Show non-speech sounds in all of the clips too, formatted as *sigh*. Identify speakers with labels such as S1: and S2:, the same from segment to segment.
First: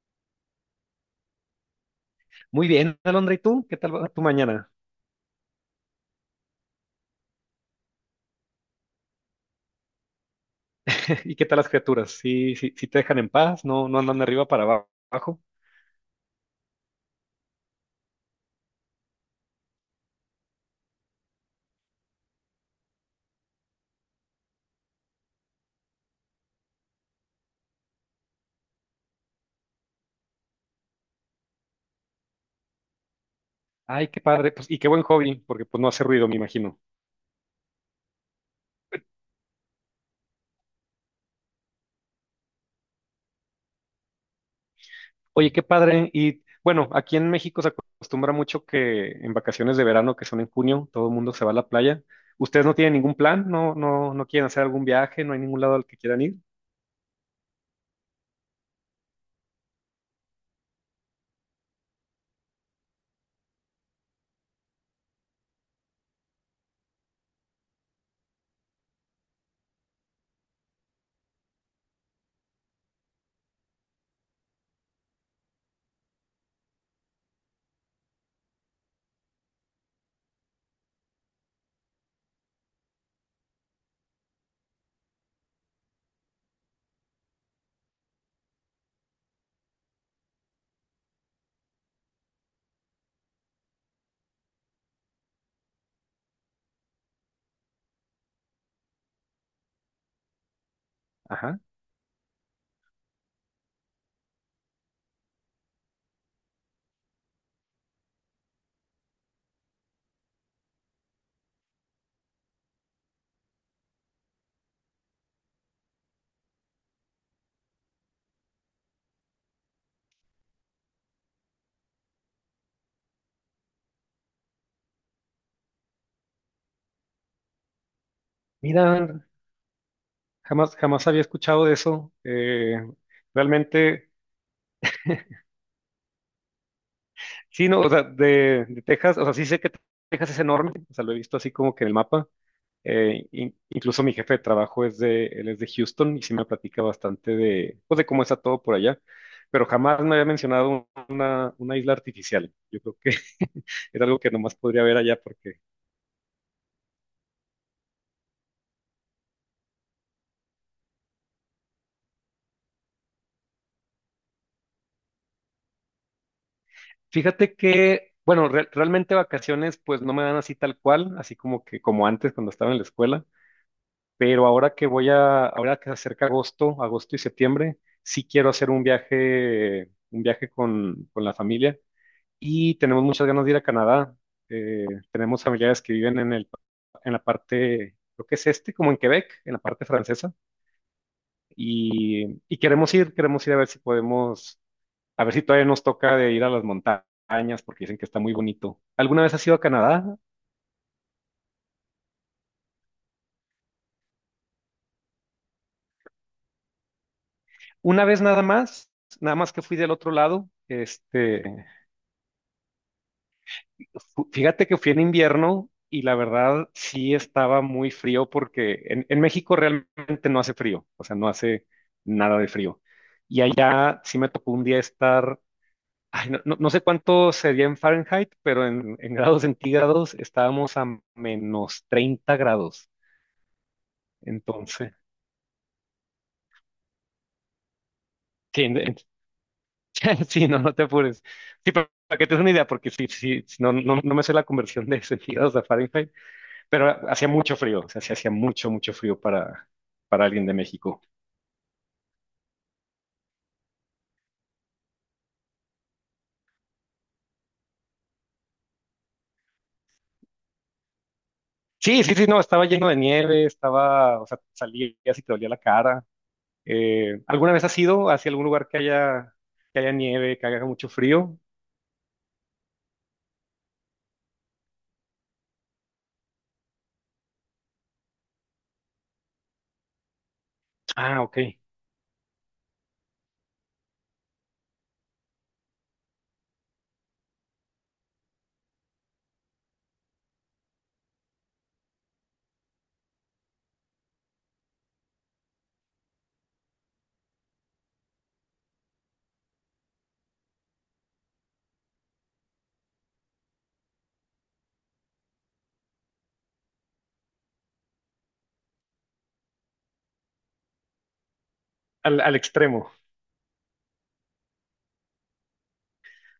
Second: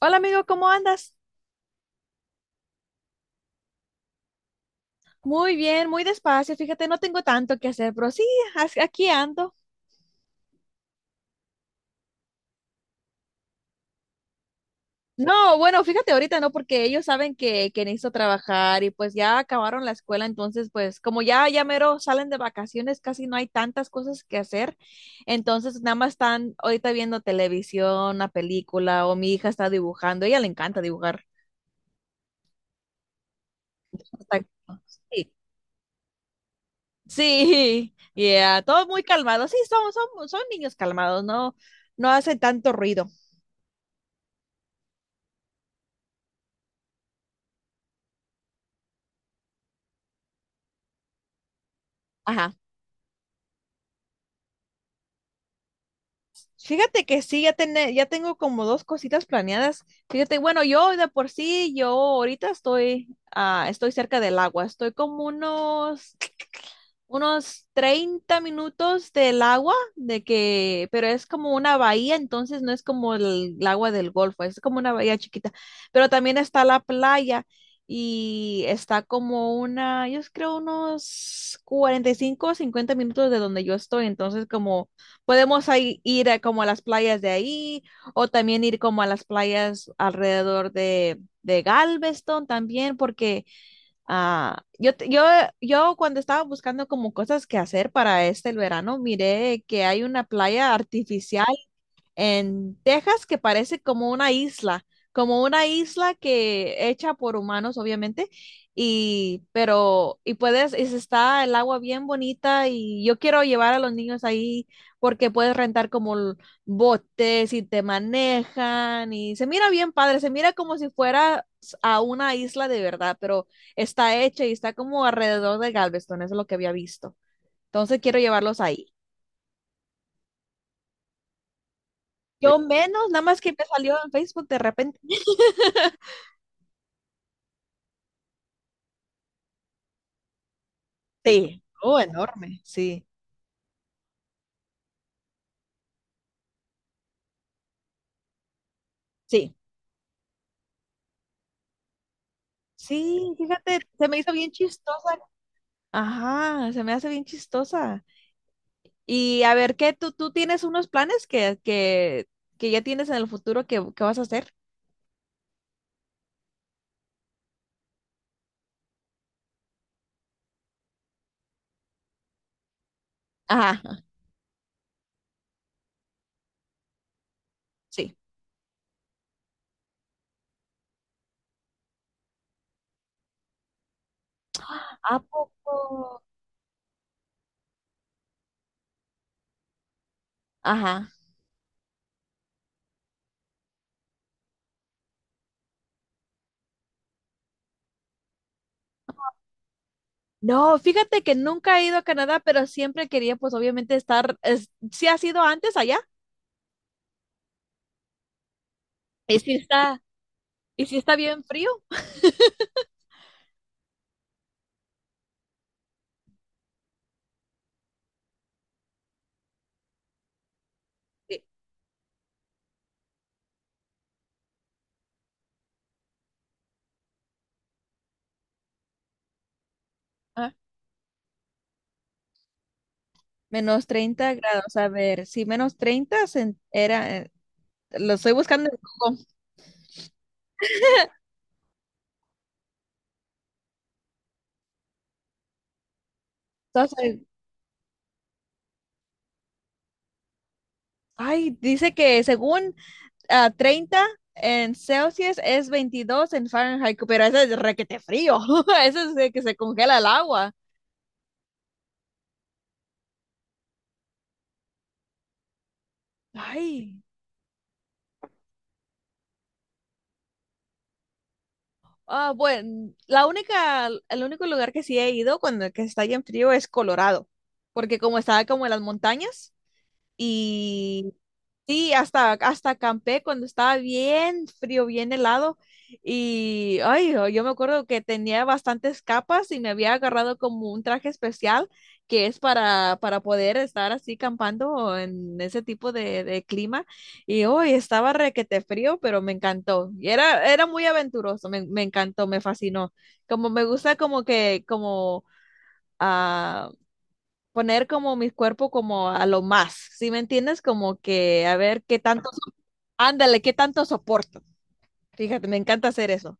S1: Hola amigo, ¿cómo andas?
S2: Muy bien, Alondra, ¿y tú? ¿Qué tal va tu mañana?
S1: Muy bien, muy despacio. Fíjate, no tengo tanto que hacer, pero sí, aquí ando.
S2: *laughs* ¿Y qué tal las criaturas? ¿Sí, te dejan en paz? ¿No, andan de arriba para abajo?
S1: No, bueno, fíjate ahorita, ¿no? Porque ellos saben que necesito trabajar y pues ya acabaron la escuela, entonces pues como ya mero salen de vacaciones, casi no hay tantas cosas que hacer. Entonces nada más están ahorita viendo televisión, una película o mi hija está dibujando, a ella le encanta dibujar.
S2: Ay, qué
S1: Está-
S2: padre, pues, y qué buen
S1: Sí,
S2: hobby, porque pues no hace ruido, me imagino.
S1: sí, *laughs* yeah, todo muy calmado. Sí, son niños calmados, no, no hacen tanto ruido.
S2: Oye, qué padre, y bueno, aquí en México se acostumbra mucho que en vacaciones de verano, que son en junio, todo el mundo se va a la playa.
S1: Ajá.
S2: ¿Ustedes no tienen ningún plan? ¿No, quieren hacer algún viaje? ¿No hay ningún lado al que quieran ir?
S1: Fíjate que sí, ya tengo como dos cositas planeadas. Fíjate, bueno, yo de por sí, yo ahorita estoy cerca del agua, estoy como unos 30 minutos del agua, de que, pero es como una bahía, entonces no es como el agua del Golfo, es como una bahía chiquita, pero también está la playa y está como una, yo creo unos 45 o 50 minutos de donde yo estoy, entonces como podemos ahí ir a como a las playas de ahí o también ir como a las playas alrededor de Galveston también, porque... Ah, yo, te- yo, yo cuando estaba buscando como cosas que hacer para el verano, miré que hay una playa artificial
S2: Ajá.
S1: en Texas que parece como una isla que hecha por humanos, obviamente, y pero y puedes y se está el agua bien bonita y yo quiero llevar a los niños ahí porque puedes rentar como botes y te manejan y se mira bien padre, se mira como si fuera a una isla de verdad, pero está hecha y está como alrededor de Galveston, eso es lo que había visto. Entonces quiero llevarlos ahí.
S2: Mira, jamás, jamás había escuchado de eso.
S1: Yo menos, nada más que me salió
S2: Realmente.
S1: en Facebook de repente.
S2: Sí, no, o sea, de Texas, o sea, sí sé que Texas es enorme, o sea, lo he visto así
S1: Sí,
S2: como que en el
S1: oh,
S2: mapa.
S1: enorme, sí.
S2: Incluso mi jefe de trabajo él es de Houston y sí me platica bastante de, pues, de cómo está todo por allá,
S1: Sí.
S2: pero jamás me había mencionado una isla artificial. Yo creo que
S1: Sí, fíjate,
S2: *laughs* era
S1: se me
S2: algo que
S1: hizo bien
S2: nomás podría ver
S1: chistosa.
S2: allá porque
S1: Ajá, se me hace bien chistosa. Y a ver, ¿qué tú tienes unos planes que ya tienes en el futuro que vas a hacer?
S2: fíjate que, bueno, realmente vacaciones pues no me dan así tal cual, así como que como antes cuando estaba en la escuela.
S1: Ajá,
S2: Pero ahora que ahora que se acerca agosto, agosto y septiembre,
S1: sí.
S2: sí quiero hacer un viaje con la familia y tenemos muchas ganas de ir a Canadá. Eh,
S1: ¿A
S2: tenemos familiares que viven
S1: poco?
S2: en en la parte, creo que es este, como en Quebec, en la parte francesa,
S1: Ajá.
S2: y queremos ir a ver si podemos, a ver si todavía nos toca de ir a las montañas porque dicen que está muy bonito. ¿Alguna vez has ido a Canadá?
S1: No, fíjate que nunca he ido a Canadá, pero siempre quería, pues obviamente estar, sí ha sido antes allá,
S2: Una vez nada más, nada
S1: y
S2: más
S1: sí
S2: que fui del
S1: está,
S2: otro lado,
S1: y sí está
S2: este.
S1: bien frío.
S2: Fíjate que fui en invierno y la verdad sí estaba muy frío porque en México realmente no hace frío, o sea, no
S1: Sí.
S2: hace nada de frío. Y allá sí me tocó un día estar, ay, no sé cuánto sería en Fahrenheit, pero en grados centígrados
S1: Ah,
S2: estábamos a -30 grados.
S1: -30 grados, a
S2: Entonces,
S1: ver, sí, menos treinta era, lo estoy
S2: sí,
S1: buscando en Google.
S2: *laughs* sí, no te apures. Sí, pero para que te des una idea, porque no me sé la conversión de *laughs* centígrados a Fahrenheit. Pero
S1: Entonces,
S2: hacía mucho frío, o sea, sí hacía mucho, mucho frío para alguien de México.
S1: ay, dice que según 30 en Celsius es 22 en Fahrenheit, pero ese es requete frío. *laughs* Eso es de que se congela el agua.
S2: Sí, sí, sí, no, estaba lleno de nieve, estaba, o sea, salías y te dolía la cara.
S1: Ay.
S2: ¿Alguna vez has ido hacia algún lugar que haya nieve, que haga mucho frío?
S1: Ah, bueno, la única, el único lugar que sí he ido cuando que está bien frío es Colorado, porque como está como en las montañas, y
S2: Ah, ok,
S1: sí, hasta acampé cuando estaba bien frío, bien helado. Y ay, oh, yo me acuerdo que tenía bastantes capas y me había agarrado como un traje especial que es para poder estar así campando en ese tipo de clima. Y hoy estaba requete frío, pero me encantó. Y era muy aventuroso, me encantó, me fascinó. Como me gusta como que, como ah, poner como mi cuerpo como a lo más, ¿sí me entiendes? Como que a ver qué
S2: al,
S1: tanto,
S2: al extremo.
S1: ándale, qué tanto soporto. Fíjate, me encanta hacer eso.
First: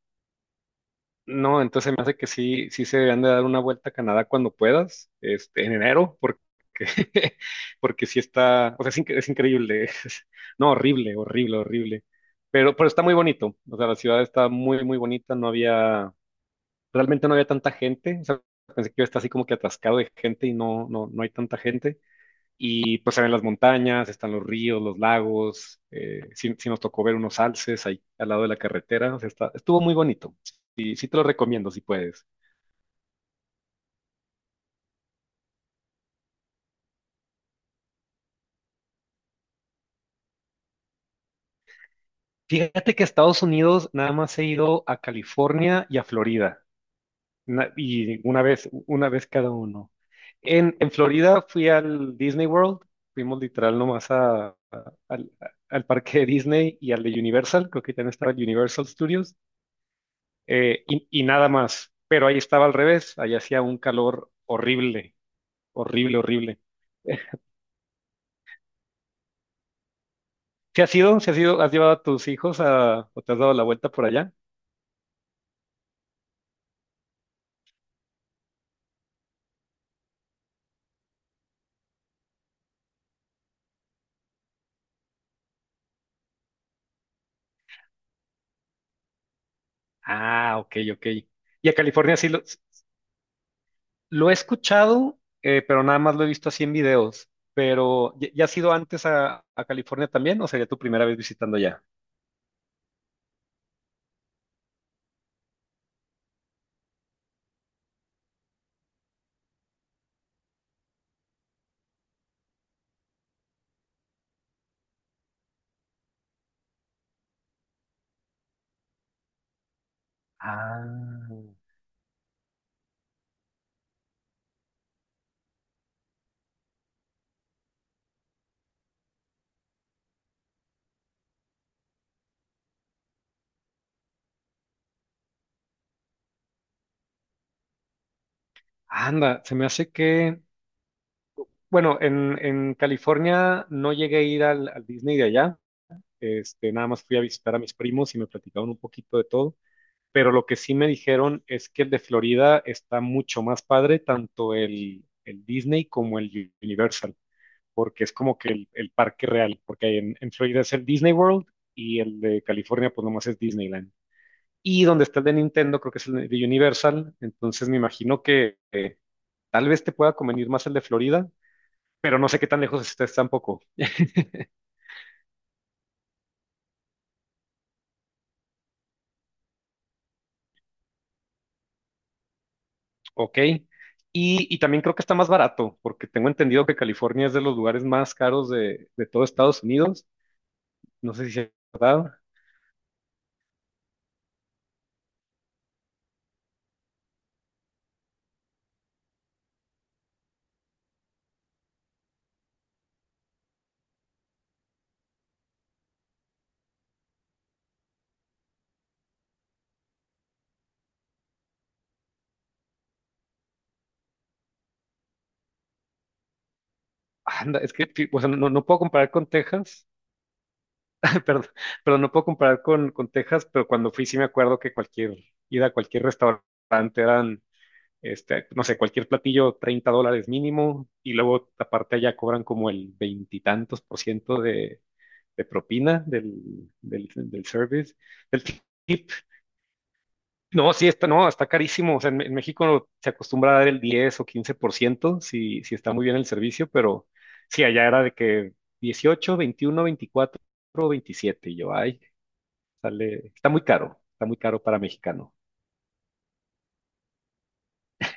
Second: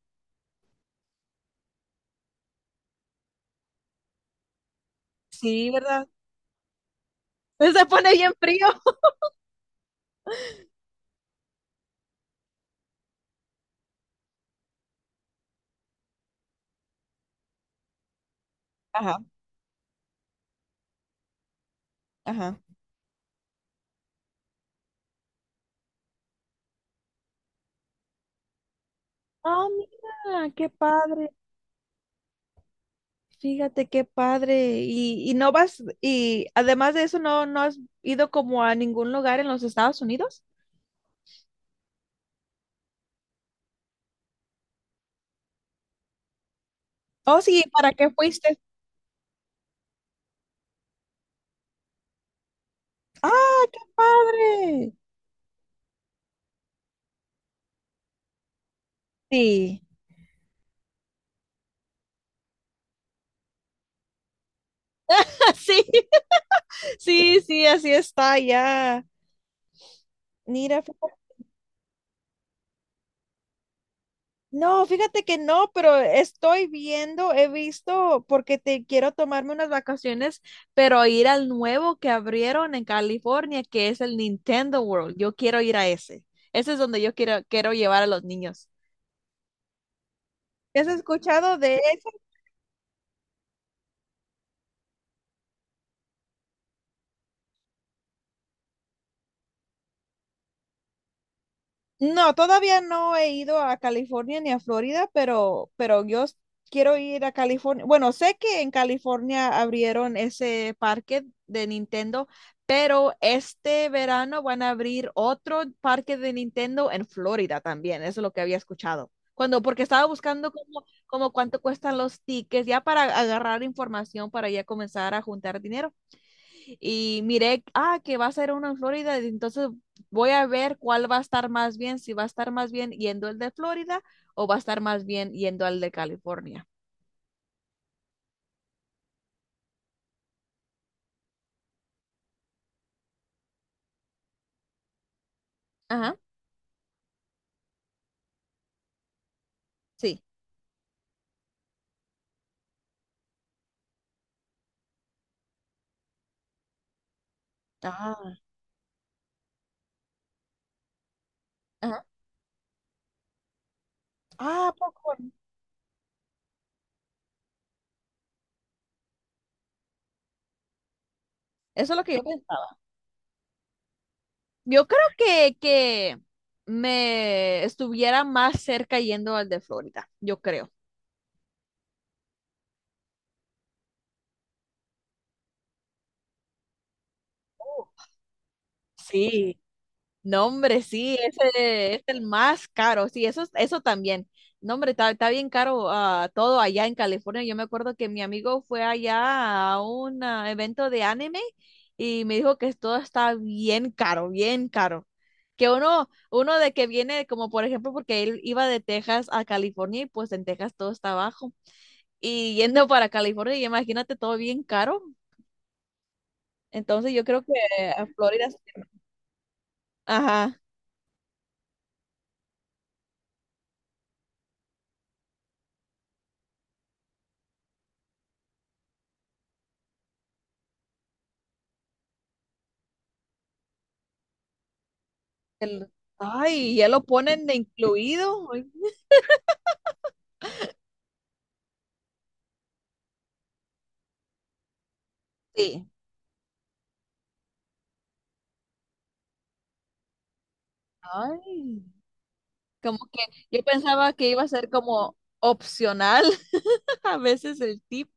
S2: No, entonces me hace que sí, sí se deberían de dar una vuelta a Canadá cuando puedas, este,
S1: Sí,
S2: en
S1: ¿verdad?
S2: enero, porque *laughs*
S1: *laughs* Se
S2: porque
S1: pone
S2: sí
S1: bien frío.
S2: está, o sea, es, es increíble, *laughs* no, horrible, horrible, horrible, pero está muy bonito, o sea, la ciudad está muy, muy bonita, no había, realmente no había tanta gente, o sea, pensé que iba a
S1: Ajá,
S2: estar así como que atascado de gente y no, no, hay tanta gente,
S1: ajá.
S2: y pues se ven las montañas, están los ríos, los lagos. Sí, sí nos tocó ver unos alces ahí al lado de la carretera. O sea,
S1: Ah,
S2: estuvo muy bonito.
S1: mira, qué
S2: Sí, sí te lo
S1: padre.
S2: recomiendo si puedes.
S1: Fíjate qué padre. Y no vas, y además de eso, no, no has ido como a ningún lugar en los Estados Unidos.
S2: Fíjate que a Estados Unidos nada más he ido a California y a Florida.
S1: Oh, sí, ¿para qué
S2: Y
S1: fuiste?
S2: una vez cada uno. En Florida fui al Disney World. Fuimos
S1: ¡Ah,
S2: literal nomás
S1: padre!
S2: al parque de Disney y al de Universal. Creo que también estaba el Universal Studios.
S1: Sí.
S2: Y nada más. Pero ahí estaba al revés, ahí hacía un calor horrible,
S1: *laughs* Sí,
S2: horrible, horrible.
S1: sí, sí, así está ya. Mira,
S2: ¿Se has ido? ¿Se has ido? ¿Has llevado a tus hijos a, o te has dado la vuelta por allá?
S1: no, fíjate que no, pero estoy viendo, he visto, porque te quiero tomarme unas vacaciones, pero ir al nuevo que abrieron en California, que es el Nintendo World. Yo quiero ir a ese. Ese es donde yo quiero llevar a los niños.
S2: Ah, ok,
S1: ¿Has
S2: ok.
S1: escuchado
S2: Y
S1: de
S2: a
S1: ese?
S2: California sí lo he escuchado, pero nada más lo he visto así en videos. Pero, ya has ido antes a California también o sería tu primera vez visitando ya?
S1: No, todavía no he ido a California ni a Florida, pero yo quiero ir a California. Bueno, sé que en California abrieron ese parque de Nintendo, pero este verano van a abrir otro parque de Nintendo en Florida también. Eso es lo que había escuchado. Cuando, porque estaba buscando como,
S2: Ah,
S1: como cuánto cuestan los tickets, ya para agarrar información para ya comenzar a juntar dinero y miré, que va a ser uno en Florida, entonces voy a ver cuál va a estar más bien, si va a estar más bien yendo el de Florida o va a estar más bien yendo al de California.
S2: anda, se me hace que, bueno, en California no llegué a ir al Disney de allá.
S1: Ajá,
S2: Este, nada más fui a visitar a mis primos y me platicaron un poquito de todo.
S1: sí,
S2: Pero lo que sí me dijeron es que el de Florida está mucho más padre, tanto el Disney como el Universal, porque es
S1: ah,
S2: como que el parque real, porque en Florida es el Disney World y
S1: ajá.
S2: el de California pues nomás es Disneyland.
S1: Ah,
S2: Y donde
S1: poco.
S2: está el de Nintendo creo que es el de Universal, entonces me imagino que tal vez te pueda convenir más el de Florida,
S1: Eso es lo que
S2: pero
S1: yo
S2: no sé
S1: pensé.
S2: qué tan lejos estés tampoco.
S1: Yo creo que me estuviera más cerca yendo al de Florida, yo creo.
S2: Ok. Y también creo que está más barato, porque tengo entendido que California es de los lugares más caros de todo
S1: Sí,
S2: Estados Unidos.
S1: no, hombre,
S2: No
S1: sí,
S2: sé si es
S1: ese es
S2: verdad.
S1: el más caro, sí, eso, eso también. No, hombre, está bien caro todo allá en California. Yo me acuerdo que mi amigo fue allá a un evento de anime y me dijo que todo está bien caro, bien caro. Que uno de que viene, como por ejemplo, porque él iba de Texas a California y pues en Texas todo está bajo. Y yendo para California, y imagínate todo bien caro. Entonces yo creo que
S2: Anda, es que,
S1: a
S2: o sea,
S1: Florida,
S2: no puedo comparar con Texas,
S1: ajá.
S2: *laughs* perdón, pero no puedo comparar con Texas, pero cuando fui sí me acuerdo que cualquier ida a cualquier restaurante eran, este, no sé, cualquier platillo $30 mínimo, y luego aparte allá cobran como el veintitantos por ciento de
S1: el-
S2: propina
S1: ay, ya lo
S2: del
S1: ponen de
S2: service, del
S1: incluido. Ay,
S2: tip. No, sí, está, no, está carísimo. O sea, en México se acostumbra a dar el 10 o 15% si, si
S1: sí.
S2: está muy bien el servicio, pero sí, allá era de que 18, 21, 24, 27. Y yo,
S1: Ay,
S2: ay,
S1: como que
S2: sale,
S1: yo pensaba
S2: está
S1: que
S2: muy
S1: iba a
S2: caro
S1: ser
S2: para
S1: como
S2: mexicano.
S1: opcional *laughs* a veces el tip.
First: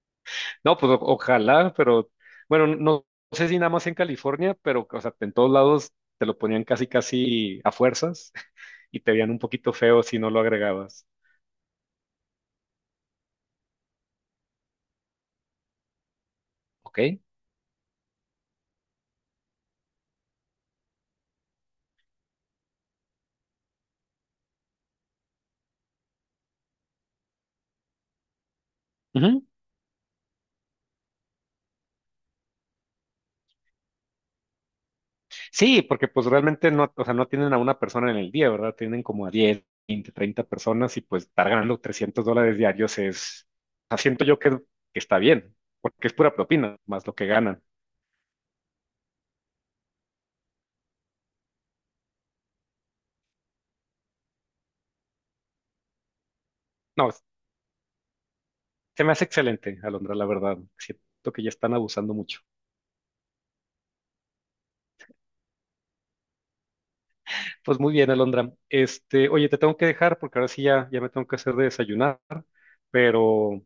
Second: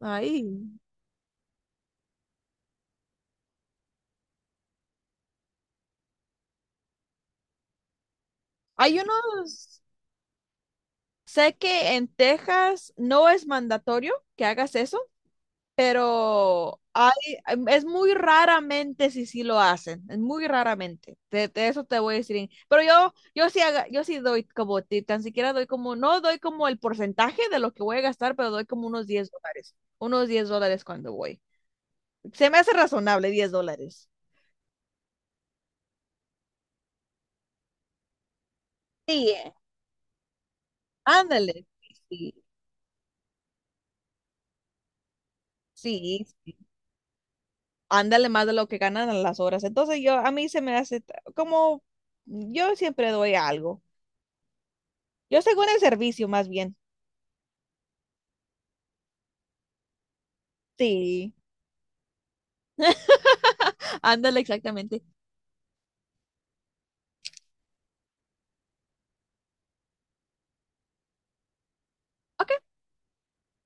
S1: Ay,
S2: No, pues ojalá, pero bueno, no, sé si nada más en California, pero o sea, en todos lados te lo ponían casi, casi a fuerzas
S1: hay
S2: y te veían un poquito
S1: unos,
S2: feo si no lo agregabas.
S1: sé que en Texas no es mandatorio que hagas eso, pero
S2: ¿Ok?
S1: hay, es muy raramente si sí lo hacen, es muy raramente, de eso te voy a decir, pero yo sí, yo sí doy como, tan siquiera doy como, no doy como el porcentaje de lo que voy a gastar, pero doy como unos $10, unos $10 cuando voy. Se me hace razonable $10.
S2: Sí, porque pues realmente no, o sea, no tienen a una persona en el día, ¿verdad? Tienen como
S1: Sí,
S2: a
S1: eh,
S2: 10, 20, 30 personas y pues estar
S1: ándale,
S2: ganando trescientos
S1: sí,
S2: dólares diarios es, o sea, siento yo que está bien, porque es
S1: sí,
S2: pura
S1: sí.
S2: propina, más lo que ganan.
S1: Ándale más de lo que ganan a las horas. Entonces yo, a mí se me hace como, yo siempre doy algo. Yo según el servicio, más bien.
S2: No, es- Se me hace excelente, Alondra, la verdad. Siento
S1: Sí.
S2: que ya están abusando mucho.
S1: *laughs* Ándale, exactamente.
S2: Pues muy bien, Alondra. Este, oye, te tengo que dejar porque ahora sí ya me tengo que hacer de desayunar,
S1: Ok,
S2: pero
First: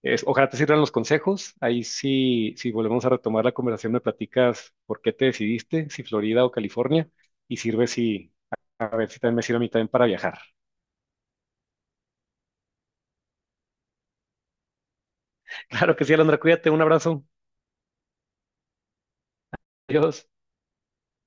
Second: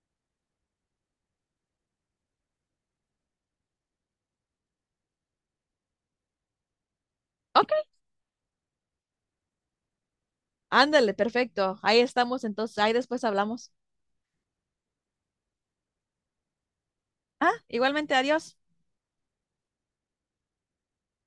S2: Ojalá te sirvan los consejos. Ahí sí, si volvemos a retomar la conversación, me platicas por qué te decidiste, si Florida o California, y
S1: ok.
S2: sirve si, a ver si también me sirve a mí también para viajar.
S1: Ándale, perfecto. Ahí estamos, entonces, ahí después hablamos.
S2: *laughs* Claro que sí, Alondra, cuídate, un abrazo.
S1: Ah, igualmente, adiós.
S2: Adiós.